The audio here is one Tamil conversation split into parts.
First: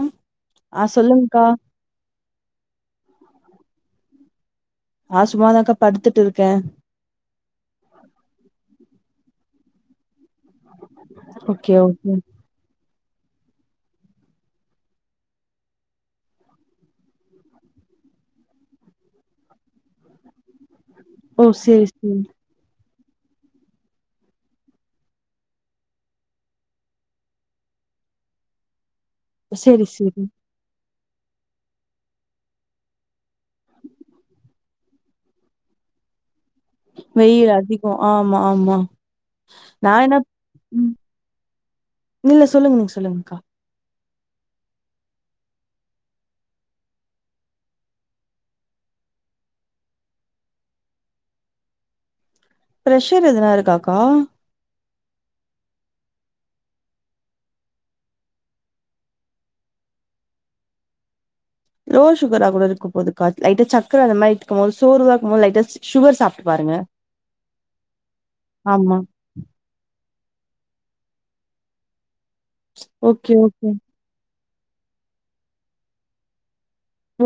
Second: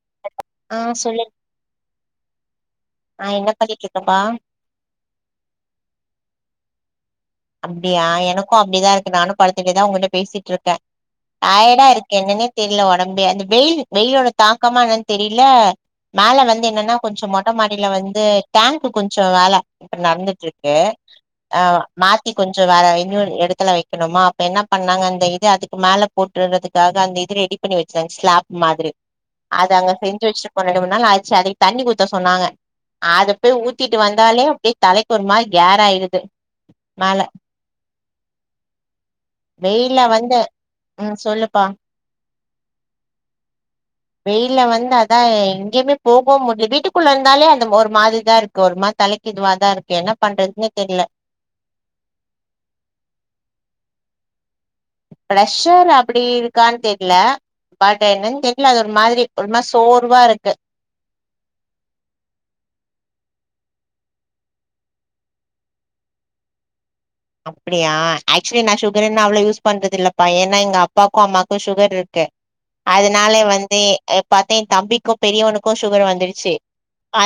ம் ஆ சொல்லுங்க்கா ஆ என்ன பண்ணிட்டு இருக்கப்பா நா சும்மாதாக்கா படுத்துட்டு இருக்கே அப்டியா எனக்கு அப்டிதா இருக்கு நானு படுத்துட்டேதா உங்ககிட்ட பேசி ட்ருக்கே ஓகே டயர்டா ஓகே இருக்கு என்னன்னே தெரில ஒடம் அ அந்த வெயில் வெயிலோட தாக்கமா என்னன்னு தெரில மேல வந்து என்னனா கொஞ்சோ மொட்ட மாடில வந்து டேங்க்கு கொஞ்சோ வேல இப்ப நடந்துட்டு இருக்கு ஓ ஆ செரி மாத்தி கொஞ்சோ அத இன்னொரு எடத்துல வெக்கணுமா அப்ப என்ன பண்ணாங்க அந்த இது அதுக்கு மேல போட்டு விடறதுக்காக அந்த இது ரெடி பண்ணி வெச்சா ஸ்லாப் மாதிரி அது சேரி அங்க சேரி செஞ்சு வெச்சிட்டு போன எடோ வந்து ம்ப நாளாச்சு அதுக்கு தண்ணி ஊத்த சொன்னாங்க அத போய் ஊத்திட்டு வந்தாலே அப்டியே தலைக்கு ஒருமாரி கேர்ராயிடுது வெயில் அதிகோ ஆமா ஆமா நா வெயில என்ன வந்த ம் சொல்லுப்பா இல்ல சொல்லுங்க நீங்க சொல்லுங்க்கா வெயில வந்து அதா எங்கேயுமே போகோ முடி வீட்டுக்குள்ள இந்தாலே அந்த ஒரு மாரிதா இருக்கு ஒரு மா தலைக்கு இதுவாதா இருக்கு என்ன பண்றதுனே தெரில பிரெஷர் எதுனா இருக்காக்கா பிரெஷர் அப்டி இருக்கான்னு தெரில பட் என்னன் தெரில அது ஒரு மாரி ஒருமாரி சோர்வா இருக்கு லோ சுகரா கூட இருக்க போதுக்கா லைட்டா சக்கர அந்த மாதிரி எடுத்துக்கும்போது சோருவா இருக்கும்போது லைட்டா சுகர் சாப்ட்டு பாரு ங்க அப்டியா ஆக்சுவலி நா சுகர்ன்ன அவ்ளோ யூஸ் பண்றதில்லப்பா ஏனா எங்க அப்பாக்கு அம்மாக்கு சுகர் இரு க்கு ஓகே அதனாலே ஓகே வந்து பாத்தா என் தம்பிக்கு பெரியவனுக்கு சுகர் வந்துருச்சு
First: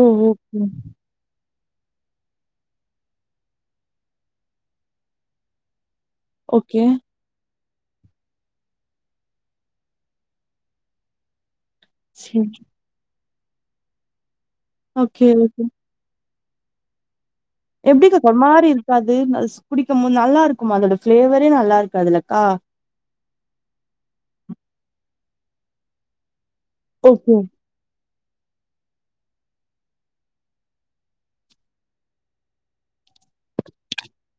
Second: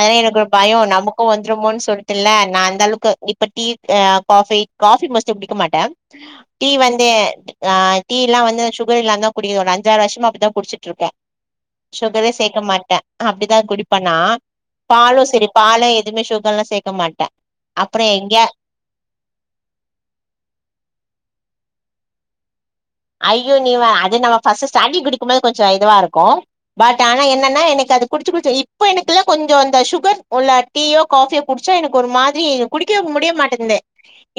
ஓ எனக்கு ஒரு ஓகே பயோ நமக்கு வ வந்துறுமோனு சொல்ட்டுல்ல நான் அந்த அளவுக்கு இப்ப டீ காஃபி காஃபி மோஸ்ட்லி குடிக்க மாட்டே டீ ஓகே வந்து ஆ டீ எல்லா வந்து சுகர் இல்லாந்தா குடிக்கறோ அஞ்சாறு வருஷமா அப்டிதா குடிச்சிட்டு இருக்கே சுகரே சேக்க சேரி மாட்டே அப்டிதா குடிப்ப நா பாலு ஓகே சரி பால்ல எதுமே சு கரெல்லா சேக்க மாட்டே எப்டிக்கா ஒரு மாரி இருக்காது குடிக்கும்போது நல்லா இருக்குமா அதோட ஃபிளேவரே நல்லா இருக்காதில்லக்கா அய்யோ நீ வே அது நம்ம ஃபர்ஸ்ட் ஸ்டாட்டிங் குடிக்கும்போது கொஞ்சோ இதுவா இருக்கு பட் ஆனா ஓகே என்னன்னா எனக்கு அது குடிச்சு குடிச்சு இப்ப எனக்கெல்லா கொஞ்சோ அந்த சுகர் இல்ல டீயோ காஃபியோ குடிச்சா எனக்கு ஒரு மாதிரி குடிக்க முடிய மாட்டங்குது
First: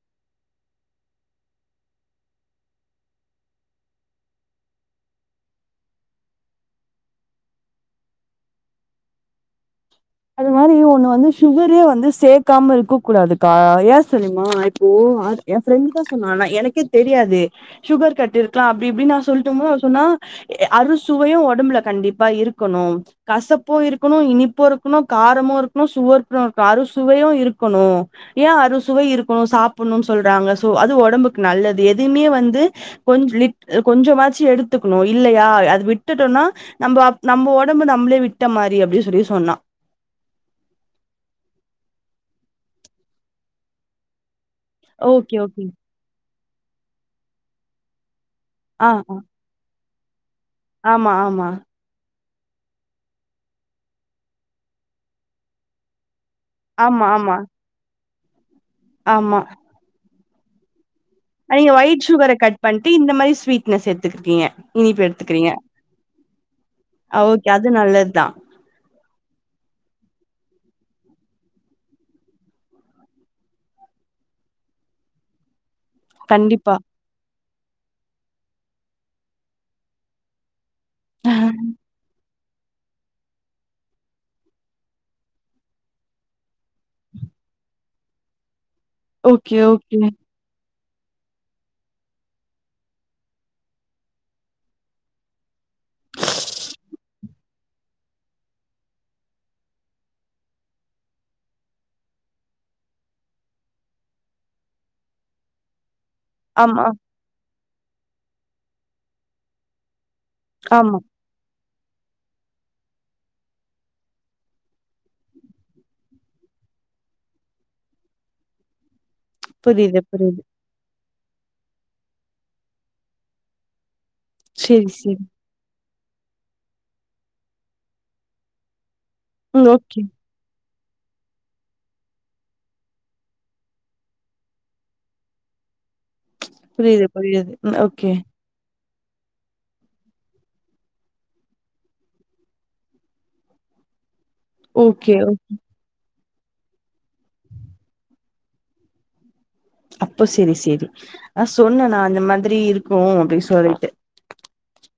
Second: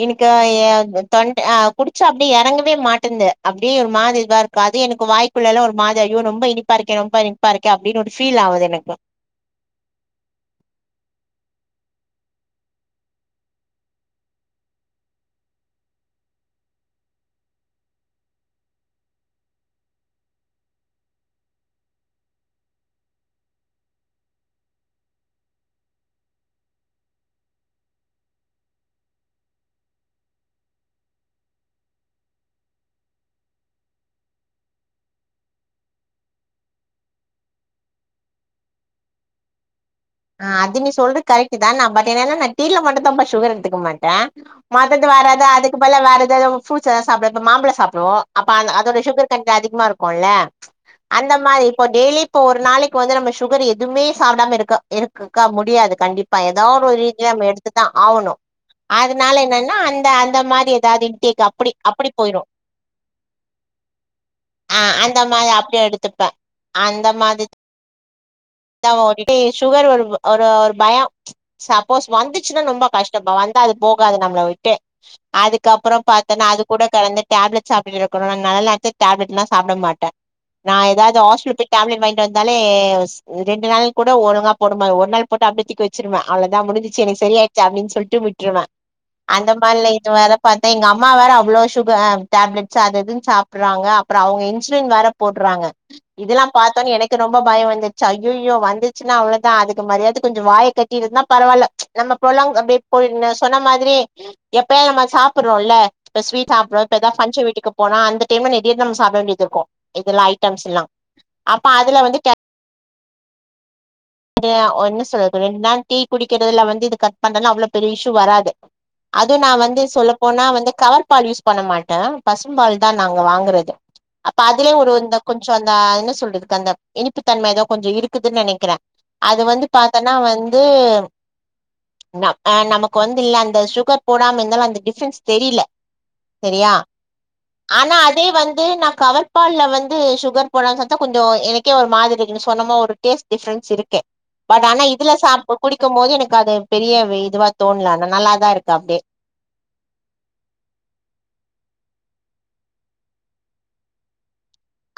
எனக்கு அ தொண்ட குடிச்சா அப்டி எறங்கவே மாட்டந்து அப்டியே ஒரு மாதிரி இதுவா இருக்கு அது எனக்கு வாய்க்குள்ளல்லா ஒரு மாரி அய்யோ ரொம்ப இனிப்பார்க்கே ரொம்ப இனிப்பா இருக்கே அப்டின்னு ஒரு ஃபீல் ஆவுது எனக்கு அது மாரி ஒண்ணு வந்து சுகரே வந்து சேக்காம இருக்க கூடாதுக்கா ஏ தெரியுமா இப்போ ஓ அது என் ஃபிரெண்டுதா சொன்னா ஆனா எனக்கே தெரியாது சுகர் கட்டிருக்கா அப்டி இப்டி நா சொல்ட்டும்போது அவ சொன்னா அறுசுவையு ஒடம்புல கண்டிப்பா இருக்கணு கசப்பு இருக்கணு இனிப்பு இரு ருக்கணு காரமு இருக்கணு சுவர்பு இருக்கணு அறுசுவையு இருக்கணு ஏன் அறுசுவை இருக்கணு சாப் கும்னு சொல்றாங்க சோ அது ஒடம்புக்கு நல்லது எதையுமே வந்து கொஞ் லிட் அ கொஞ்சமாச்சு எடுத்து க்கணு இல்லையா அது விட்டுட்டோனா நம்ப அப் நம்ம ஒடம்பு நம்மளே விட்ட மாரி அப்டின் சொல்லி சொன்னா ஆ அது நீ சொல்றது கரெக்ட்தா நா பட் என்னனா நா டீல மட்டுந்தாம்பா சுகர் எடுத்துக்க மாட்ட மத்தது ஓகே, வேறெதா ஓகே. அதுக்கு பல வேற எதாவ்து உ ஃப்ருட்ஸ் எதாது சாப்ட இப்ப மாம்பழ சாப்டுவோ அப்ப அந்ந ஆ, அதோட ஆ. சுகர் கண்ட் அதிகமா இருக்குல்ல ஆமா, அந்த ஆமா. மாரி இப்போ டெய்லி ப்போ ஒரு நாளைக்கு வந்து நம்ம சுகர் எதுவுமே சாப்டாம இருக்க இருக்கக்க முடியாது கண்டிப் பா எதாவ் ஒரு ஆமா, ரீதியா ஆமா, நம்ம எடுத்துதா ஆவணு அதனால ஆமா. என்னனா அந்த அந்த மாதி தாதின் டீக்கு அப்படி நீங்க ஒயிட் அப்படி சுகர போயிரு கட் பண்ணிட்டு, இந்த மாரி ஸ்வீட்னஸ் எடுத்துக்கிட்டீங்க. ஆ இனிப்பு அந்த மாதி எடுத்துக்கிறீங்க. அப்டி எடுத்துப்ப அ ஓகே அது நல்லதுதா [unintelligible] சுகர் ஒரு ஒ ஒரு ஒரு பயோ சப்போஸ் வந்துச்சுன்னா ரொம்ப கஷ்டம்பா வந் ட்டா அது போகாது நம்மள விட்டு அதுக் கப்பறோ பாத்தன்னா அது கண்டிப்பா. கூட கடந்த டேப்லெட் சாப்ட்டுட்டு இருக்கணு நால நெனச்ச டேப்லட்ல்லா சாப்ட மாட்ட நா எதாவது ஹாஸ்பிடல் போய் டேப்லெட் வாங்கிட்டு வந்தாலே ரெண்டு நாள் கூட ஒழுங்கா போடுமா ஒரு நாள் போட்டு அபபடியே தூக்கி வச்சிருவே அவ்ளோதா முடுஞ்சுச்சு எனக்கு சரியாயிடுச்சு அப்டின் சொல்ட்டு விட்ருவே அந்த ஓகே, மாதிலா ஓகே. இட் வேல பாத் எங்க அம்மா வேற அவ்வளோ சுகர் அ டேப்லட்ஸ் அது இதுன் சாப்படுறாங்க அப்பறொ அவங்க இன்சுலின் வேற போடுறாங்க. கு இதெல்லா பாத்தோன்ன எனக்கு ரொம்ப பயொ வந்து சு ஐயையோ வந்துச்சுன்னா அவ்ளோதா அதுக்கு மரியாத கொஞ்சொ வாய கட்டி இருந்தா பரவால்ல நம்ம பொலங் அப்டி ப்போ இன்ன சொன்ன மாதிரி எப்பயு நம்ம சாப்படுறோல இப்ப ஸ்வீட் சாப்டுறோ ஆமா, இப்ப எதா ஃபங்ஷன் வீட்டுக்கு போனா அந்த டைம்ல நெறைய நம்ப சாப்பிட வேண்டியது இருக்கு இதெல்லா ஐட்டம்ஸ்ல்லா ஆமா. அப்ப அதுல வந்து அது ஒன்னு சொல்றதுக்கு ரெண்டு நாள் டீ குடிக்கிறதுல வந்து இது கட் பண்றதுனா அவ்வளோ பெரிய இஷ்யூ வராது. அதுவ் நா வந்து புரியுது, புரியுது. சொல்லப்போனா வந்து கவர் பால் யூஸ் பண்ண மாட்டே பசும் பால்தா நாங்க வாங்குறது. அப்ப அதுலயு சரி, ஒரு சரி. ந்த கொஞ்சொ அந்த என்ன சொல்றதுக்கு அந்த இனிப்பு தன்மைதா கொஞ்சொ இருக்குதுன் நெனைக்கிற அது வந்து ம். ஓகே. பாத்தன்னா வந்து ந அ நமக்கு வந்து இல்ல அந்த சுகர் போடாம இருந்தாலு அந்த டிஃப்ரென்ஸ் தெரியல சரியா புரியுது, புரியுது. ம். ஆனா ஓகே. அதே வந்து ந கவர் பால்ல வந்து சுகர் போடாம சாப்டா கொஞ்சொ எனக்கே ஒரு மாதிருக்கு நீங் சொன்னமா ஒரு டேஸ்ட் டிஃப்ரெண்ட் ஸிருக்கு பட் ஆனா இதுல ஓகே. சா ஓ போ குடிக்கும் போது எனக் கது பெரிய வெ இதுவா தோணல ஆனா நல்லாதா இருக்கு அப்டியே அப்போ செரி செரி அ சொன்னே நா அந்த மாதிரி இருக்கு அப்டின் சொல்லிட்டு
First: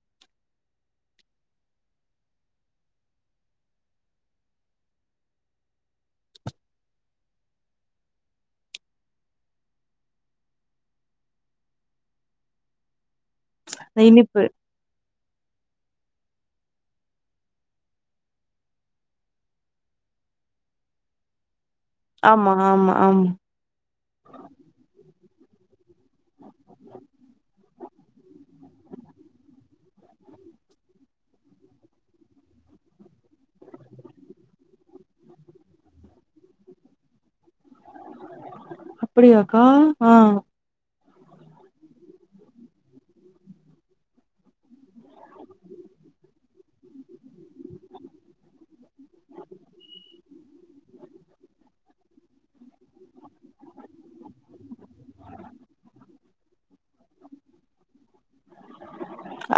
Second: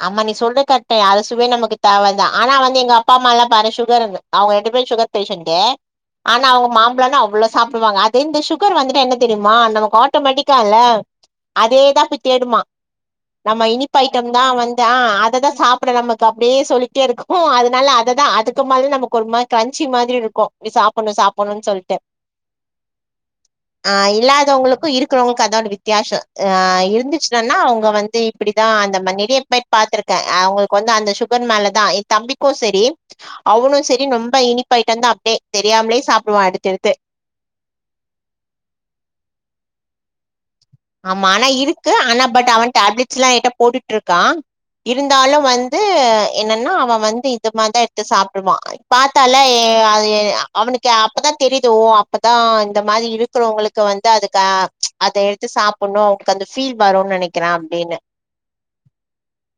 அமா நீ சொல்றது கரெக்ட்டு அறு சுவை நமக்கு தேவதா ஆனா வந்து எங்க அப்பா அம்மால்லா பாரு சுகர் இருகு அவங்க எடுத் வே சுகர் பேஷண்ட்டு ஆனா அவங்க மாம்பழனா அவ்வளோ சாப்புடுவாங்க அது இந்த சுகர் வந்துட்டு என்ன தெரியுமா நமக்கு ஆட்டோமேட்டிக்கால்ல அதேதா போய் தேடுமா நம்ம இனிப்பு ஐட்டம் சோ வந்து அ அததா சாப்புட நமக்கு அப்டியே சொல்லிக்ட்டே இருக்கு அதனால அததா அதுக்கு மேல நமக்கு ஒரு மார் கஞ்சி மாதிரி இருக்கு ப்டி சாப்படணு சாப்படணுனு சொல் டு ஆமா, ஆமா, ஆமா. ஆ இல்லாதவங்களுக்கு இருக் க்கிறவங்களுக்கு அதா வித்தியாசோ அ இருந்துச்சுனன்னா அவங்க வந்து இப்படிதா அந்த மன்னி னிய போய் பாத்திருக்க அவங்களுக்கு வந்து அந்த சுகர் மேலதா எ தம்பிக்கு சரி அவனு சரி ரொம் ம்ப இனிப் ஐட்டம்ந்தா அப்டே தெரியாமலே சாப்புடுவா எடுத்து எடுத்து அப்டியாக்கா ஆ ஆமா ஆனா இருக்கு ஆனா பட் அவன் டேப்லெட்ஸ்ல்லா ஏட்ட போட்டுட்டுருக்கா இருந்தாலு வந்து என்னன்னா அவ வந்து இதுமாதா எடுத்து சாப்புடுவா பாத்தாலே கே அது அவனுக்கு அப்பத்தா தெரியுது ஓ அப்பத்தா இந்த மாதி இருக்கிறவங்களுக்கு வந்து அதுக்கு அது த்து சாப்படுணு அவங்களுக்கு அந்த ஃபீல் வருனு நெனைக்கிறே அப்டின்னு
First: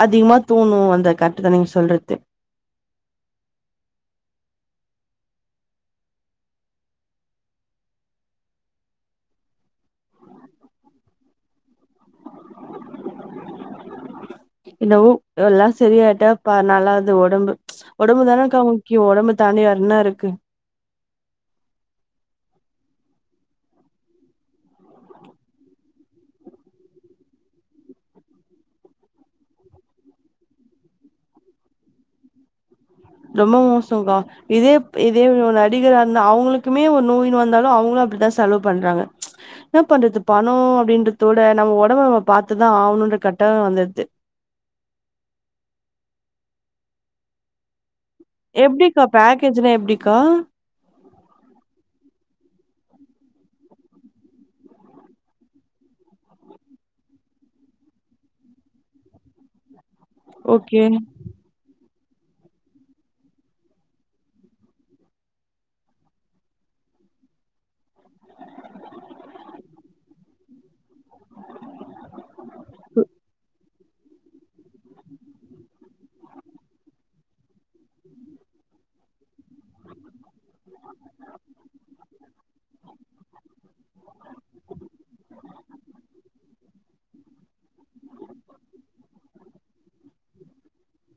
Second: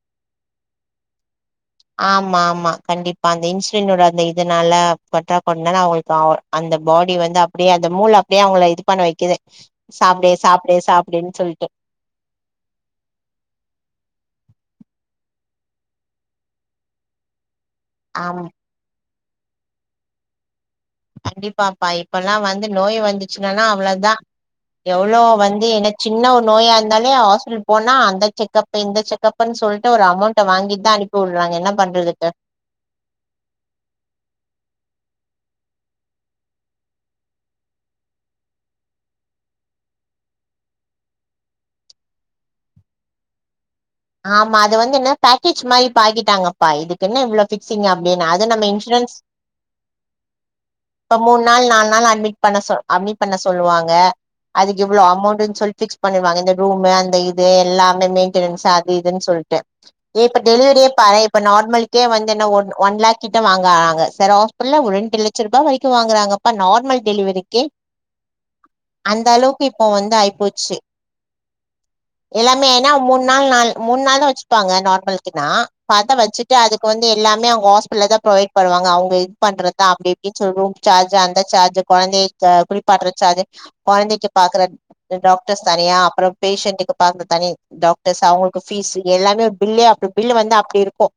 அதிகமா தூணும் அந்த கரெக்ட்டு தான் நீங்க சொல்றது. ஆமா ஆமா கண்டிப் பா அந்த இன்சுலினோட அந்த இதனால பத்தா பண்ணனா அவங்ளுக்கு அந்த பாடி வந்து அப்டியே அந்த மூள அப்டியே அவுங்கள இது பண்ண வெக்கிது சாப்டு சாப்டு சாப்டுன் சொல்ட்டு இந்த ஊ எல்லா செரியாய்ட்டா ப்ப நல்லது ஒடம்பு ஒடம்பு ஆமா. தானக்கா முக்கியோ ஒடம்ப தாண்டி வேறின்னருக்கு கண்டிப்பாப்பா இப்பல்லா வந்து நோய் வந்துச்சுனான்னா அவ்ளோதா எவ்ளோ வந்து என்ன சின்ன ஒரு நோயாருந்தாலே ஹாஸ்பிடில் போனா அந்த செக்கப்பு இந்த செக்கப்புன் சொல்ட்டு ஒரு அமௌண்ட வாங்கிட் தா அனுப்பி வுட்றாங்க என்ன பண்றதுக்கு ரொம்போ மோசம்கா இதே ப் இதே ஒர் நடிகரா இர்ந்தா அவுங்களுக்குமே ஒரு நோயின்னு வந்தாலு அவுங்களு அப்பிடித்தா செலவு பண்றாங்க என்ன பண்றது பணோ அப்டின்றதோட நம்ம ஒடம்ப நம்ம பாத்துதா ஆவுணு ன்ற கட்டாயோ வந்து ஆமா அது வந்து என்ன பேக்கேஜ் மாரி இப்ப ஆக்கிட்டாங்க பா இதுக்குன்னு இவ்ளோ ஃபிக்சிங்கு அ அப்டின் அது நம்ப எப்டிக்கா இன்சூரன்ஸ் பேக்கேஜ்னா எப்டிக்கா இப்ப மூண் நாள் நால் நாள் அட்மிட் பண்ண சொ அட்மிட் பண்ண சொல்லுவாங்க அதுக்கு இவ்ளோ அமௌண்டுன் சொல் ஃபிக்ஸ் பண்ணிருவாங்க இந்த ரூமு அந்த இது எல்லாமே மெயின்டனன்ஸு அ இதுன் சொல்ட்டு ஏ இப்ப ஓகே டெலிவரியே பாரே இப்ப நார்மல் க்கு வந்து என்ன ஒன் ஒன் லேக் கிட்ட வாங்கராங்க செல ஹாஸ்பில்லா ஒ ரெண்டு லட்ச ரூபா வரைக்கு வாங்கறாங்க பா நார்மல் டெலிவரிக்கு அந்த அளவுக்கு இப்போ வந்து ஆய் போச்சு எல்லாமேனா மூண் நாள் நால் மூண் நாள் தா வெச்சுப்பாங்க நார்மலுக்கின்னா பாத்தா வச்சுட்டு அதுக்கு வந்து எல்லாமே அவுங்க ஹாஸ்பில்ல தா ப்ரொவைட் பன்னுவா அங்க அவுங்க இது பண்றத்தா அப்டி ப்டின் சொல்வோங் சார்ஜு அந்த சார்ஜு கொழந்திய க குளிப்பாட்ற சார்ஜு கொழந்திக்கு பாக்கற து டாக்டர்ஸ் தனியா அப்பறோ பேஷண்டுக்கு பாக்க தனி டாக்டர்ஸ் அவுங்க கு ஃபீஸு எல்லாமே பில்லே அப்டி பில்லு வந்து அப்டி இருக்கு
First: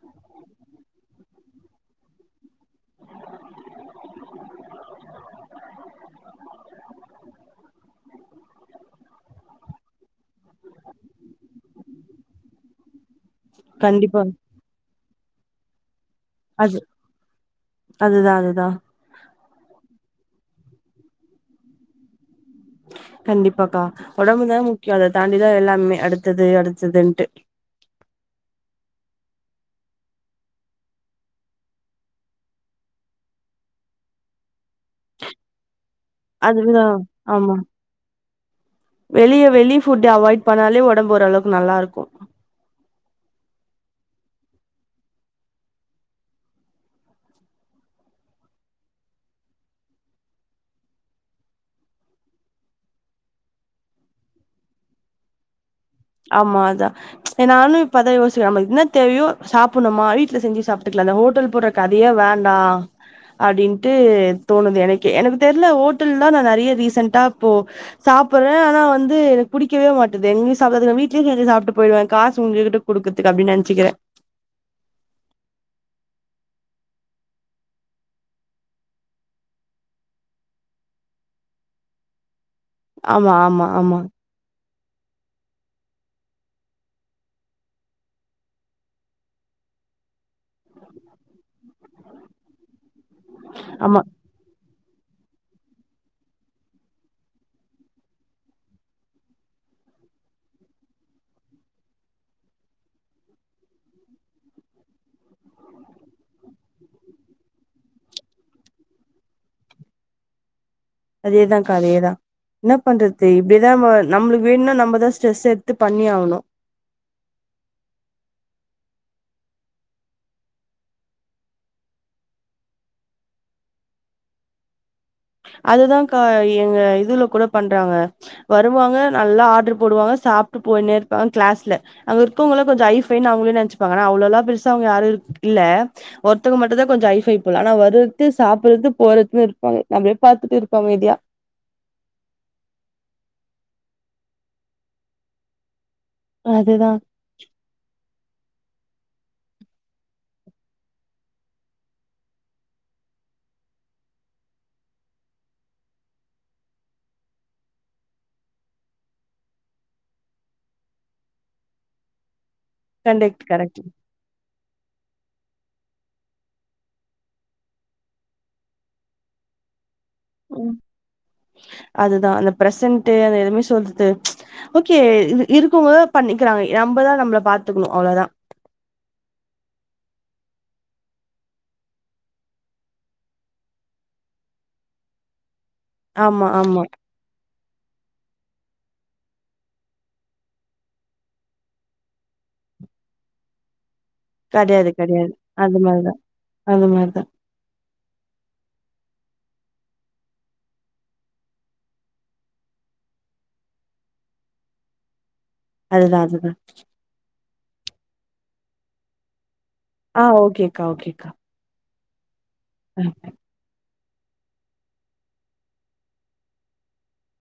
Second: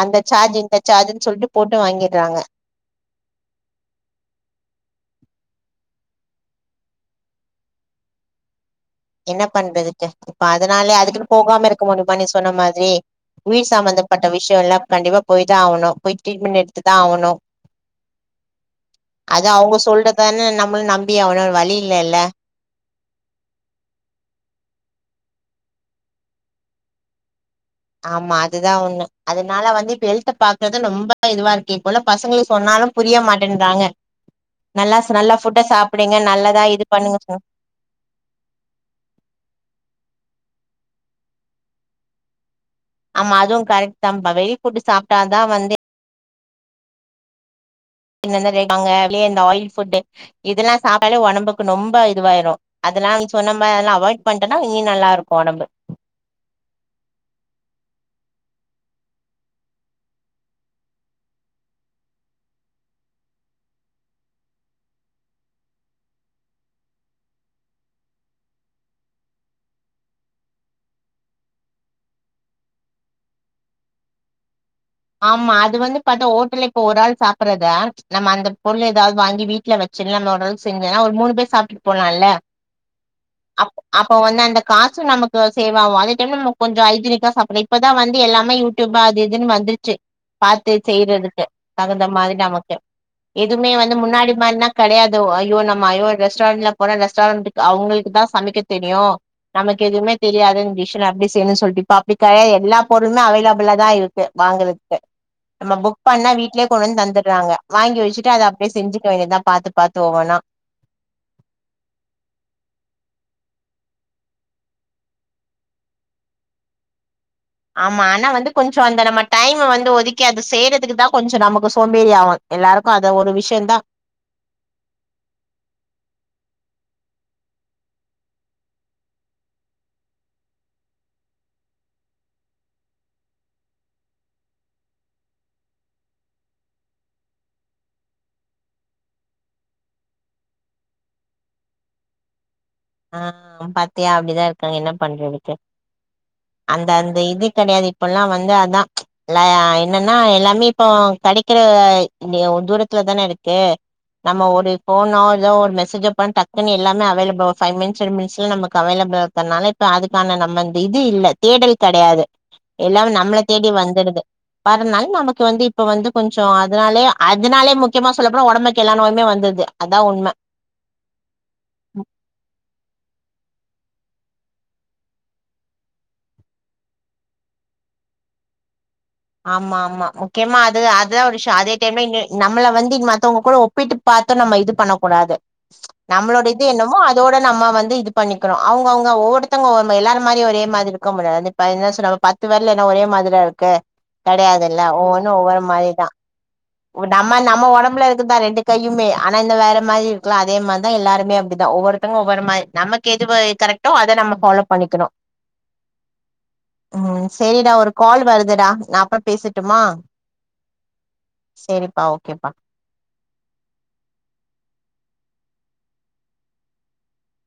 அந்த சார்ஜு இந்த சார்ஜுன் சொல்ட்டு போட்டு வா ங்கிறாங்க என்ன பண்றதுக்கு இப்ப அதனாலே அதுக்குனு போகாம இருக்க முடிமா நீ சொன்ன மாத்ரி உயிர் கண்டிப்பா சம்பந்தப்பட்ட விஷ்யல்லா கண்டிப்பா போய்தா ஆவுணு போய் ட்ரீட்மென் அது எடுத்துதா ஆவுணு அதுதா அதுதா அது அவுங்க சொல்றத் தான நம்புள் நம்பியாவனு வழி இல்லல்ல கண்டிப்பாக்கா ஒடம்பு தா முக்யோ அத தாண்டிதா எல்லாமே அடுத்தது அடுத்ததுன்ட்டு ஆமா அதுதா உண்ம அதுனால வந்து இப்ப ஹெல்த்த பாக்குற்த ரொம்ப இதுவா இருக்கு இப்பொல்லா பசங்களே சொன்னா புரிய மாட்டேன்றாங்க நல்லா ச நல்லா ஃபுட்ட சாப் புடுங்க நல்லதா இது அதுதா பண்ணுங்க சொ ஆமா வெளிய வெளி ஃபுட்டு அவாய்ட் பண்ணாலே ஒடம்பு ஒரு அளவுக்கு நல்லாருக்கு ஆமா அதுவு கரெக்ட் தாம்பா வெளி ஃபுட்டு சாப்ட்டாதா வந்து இந்தந்த ரே அங்க வெளிய இந்த ஆயில் ஃபுட்டு இதெல்லா சாப்டாலே ஒடம்புக்கு நொம்ப இதுவாயிரு அது இதெல்லா நீ சொன்ன மாரிலா அவாய் பண்டனா இனி நல்லாருக்கு ஒடம்பு ஆமா அதா நானு இப்ப அதா யோசிக்ற நம்ப இன்ன தேவையோ சாப்புண்ணுமா வீட்ல செஞ்சி சாப்ட்டுக்லா அந்த ஓட்டல் போற கதையே வேண்டா அப்டின்ட்டு தோணுது எனக்கே எனக்கு தெர்ல ஓட்டல்லா நா நெறியா ரீசென்டா இப்போ சா சாப்புற்றே ஆனா வந்து புடிக்கவே மாட்டுது எங்க்யு சாப்புறதுக்கு வீட்ல்யே செஞ்சி சாப்ட்டு போய்டுவே காசு உங்ககிட்ட குடுக்கற்துக்கு அப்டின் நென்ச்சிக்கிறே ஆமா அது வந்து பாத்தா ஓட்டல்ல இப்போ ஒரு ஆள் சாப்புற்றத நம்ம அந்த பொருள் எதாவ்த் வாங்கி வீட்ல வச் சின்ன நூடுல்ஸ் செஞ்சனா ஒரு மூணு பேர் சாப்ட்டுட் போலால்ல ஆமா ஆமா அப் ஆமா அப்ப வந்து அந்த காசு நமக்கு சேவ் ஆவு அதே டைம் நம்ம கொஞ்சோ ஐஜீனிக்கா சாப்புற இப்பதா வந்து எல்லாமே யூடியூப அது இதுன் வந்துரு ச்சு பாத்து செய்றதுக்கு தகுந்த மாரி நமக்கு எதுமே வந்து ஆமா முன்னாடி மார்லா கடயாது ஒ ஐயோ நம்ம ஐயோ ரெஸ்டாரெண்ட்ல போனா ரெஸ்டாரன்ட்டுக்கு அவுங்களுக்கு தா சமைக்க தெரியு நமக்கு எதுவுமே தெரியாது இந் டிஷ்ஷில்லா எப்டி செய்யணுன் சொல்ட்டு இப்ப அப்டி கெடயா எல்லா பொருளுமே அவைலபுளா தா இருக்கு வாங்குறத் க்கு நம்ம புக் பண்ணா வீட்லே கொண்டு வந் தந்துட்றாங்க வாங்கி வெச்சுட்டு அத அப்டே செஞ்சுக்க வேண்டியதா பாத்து பாத்து ஒவ்வொன்னா அதேதாக்கா அதேதா என்ன பண்றது இப்படிதா நம்மளுக்கு வேணும்னா நம்மதா ஸ்ட்ரெஸ் எடுத்து பண்ணியாவணு [inaudible] ஆமா ஆனா வந்து கொஞ்ச அந்த நம்ம டைமை வந்து ஒதுக்கி அதை செய்யறதுக்கு தா கொஞ்ச நமக்கு சோம்பேறி ஆகு எல்லாருக்கு அத ஒரு விஷய தா. அதுதா க்கா எங்க இதுல கூட பண்றாங்க வருவாங்க நல்லா ஆட்ர் போடுவாங்க. சாப்ட்டு போயின்னே இரு கிளாஸ்ல அங்க இருக்கவ கொஞ்ச ஐஃபைனு அவங்களே நினைச்சுப்பாங்க ஆனா அவங்களா பேரிசா அவங்க யாரு. இல்ல ஒருத்தங்க மட்டு தா கொஞ்ச ஐஃபை போல ஆனா வருறது சாப்டுறது போறதுன்னு இருப்பாங்க. நம்மளே பாத்துட்டு இருகா அமைதியா. ஆ பாத்தியா அப்டிதா இருக்காங்க என்ன பண்ரதுக்கு. அந்த அதுதா அந்த இது கிடையாது இப்பெல்லா வந்து அ அதான் என்னன்னா எல்லாமே இப்போ கடைக்கிற தூரத்துல தானே இரு. க்கு ஓ நம்ம ஒரு போனோ இல்ல எதோ ஒரு மெசேஜோ பண்ண டக்குன்னு எல்லாமே available five minutes ten minutes ல்ல நமக்கு அவைலபிள் இருக்கிறதுனால இப்ப அதுக்கான நம்ம இது இல்ல தேடல் கடையாது. எல்லாம் நம்மளை கண்டக்ட் தேடி கரெக்ட் வந்துடுது பறனால நமக்கு வந்து. இப்ப வந்து கொஞ்ச அதனாலே அதனாலே முக்கியமா சொல்லப் போன உடம்புக்கு எல்லா நோயுமே வந்தது. ம் அதுதான் அந் பிரசன்ட்டு அது எதுவுே சொல்து ஓகே இருக்குபோது பண்ணிக்கிறாங்க நம்மதா நம்ம பா பாத்துக்கணு அவ்ளோதா [inaudible] ஆமா ஆமா முக்கியமா அது அதா ஒரு விஷய அதே டைம நம்மள வந்து மத்தவங்க கூட ஒப்பிட்டு பா. [unintelligible] நம்ம இது பண்ணக்கூடாது நம்மளோட ஆமா இது ஆமா என்னமோ அதோட நம்ம வந்து இது பண்ணிக்க. [unintelligible] அவங்க அவங்க ஒவ்வொருத்தங்க எல்லாரு மாரி ஒரே மார இருக்க முடியாது [unintelligible] பத்து விரலும்ன்ன ஒரே மாரியா இரு. இருக்கு கடையாதுல்ல கெடையாது ஒவ்வொன்னு கெடையாது ஒவ்வொரு அது மாரிதா அது மாரிதா நம்ம நம்ம உடம்புல இரு. தான் ரெண்டு கையுமே ஆனா இந்த வேற மாதிர இருக்கு லா அதே மாதிதான் எல்லாருமே அப்படிதான் ஒவ்வொருத்தங்க ஒ்வொருமாறி நமக்கு. இதுபோய் கரெக்டோ அத நம்ம ஃபாலோ பண்ணிக்கணு அதுதா அதுதா. சரிடா ஒரு கால் வருதுடா நா அப்புற பேசிட். ஆ ஓகேக்கா ஓகேக்கா. ஆ ஓகேப்பா. கரெக்ட்டு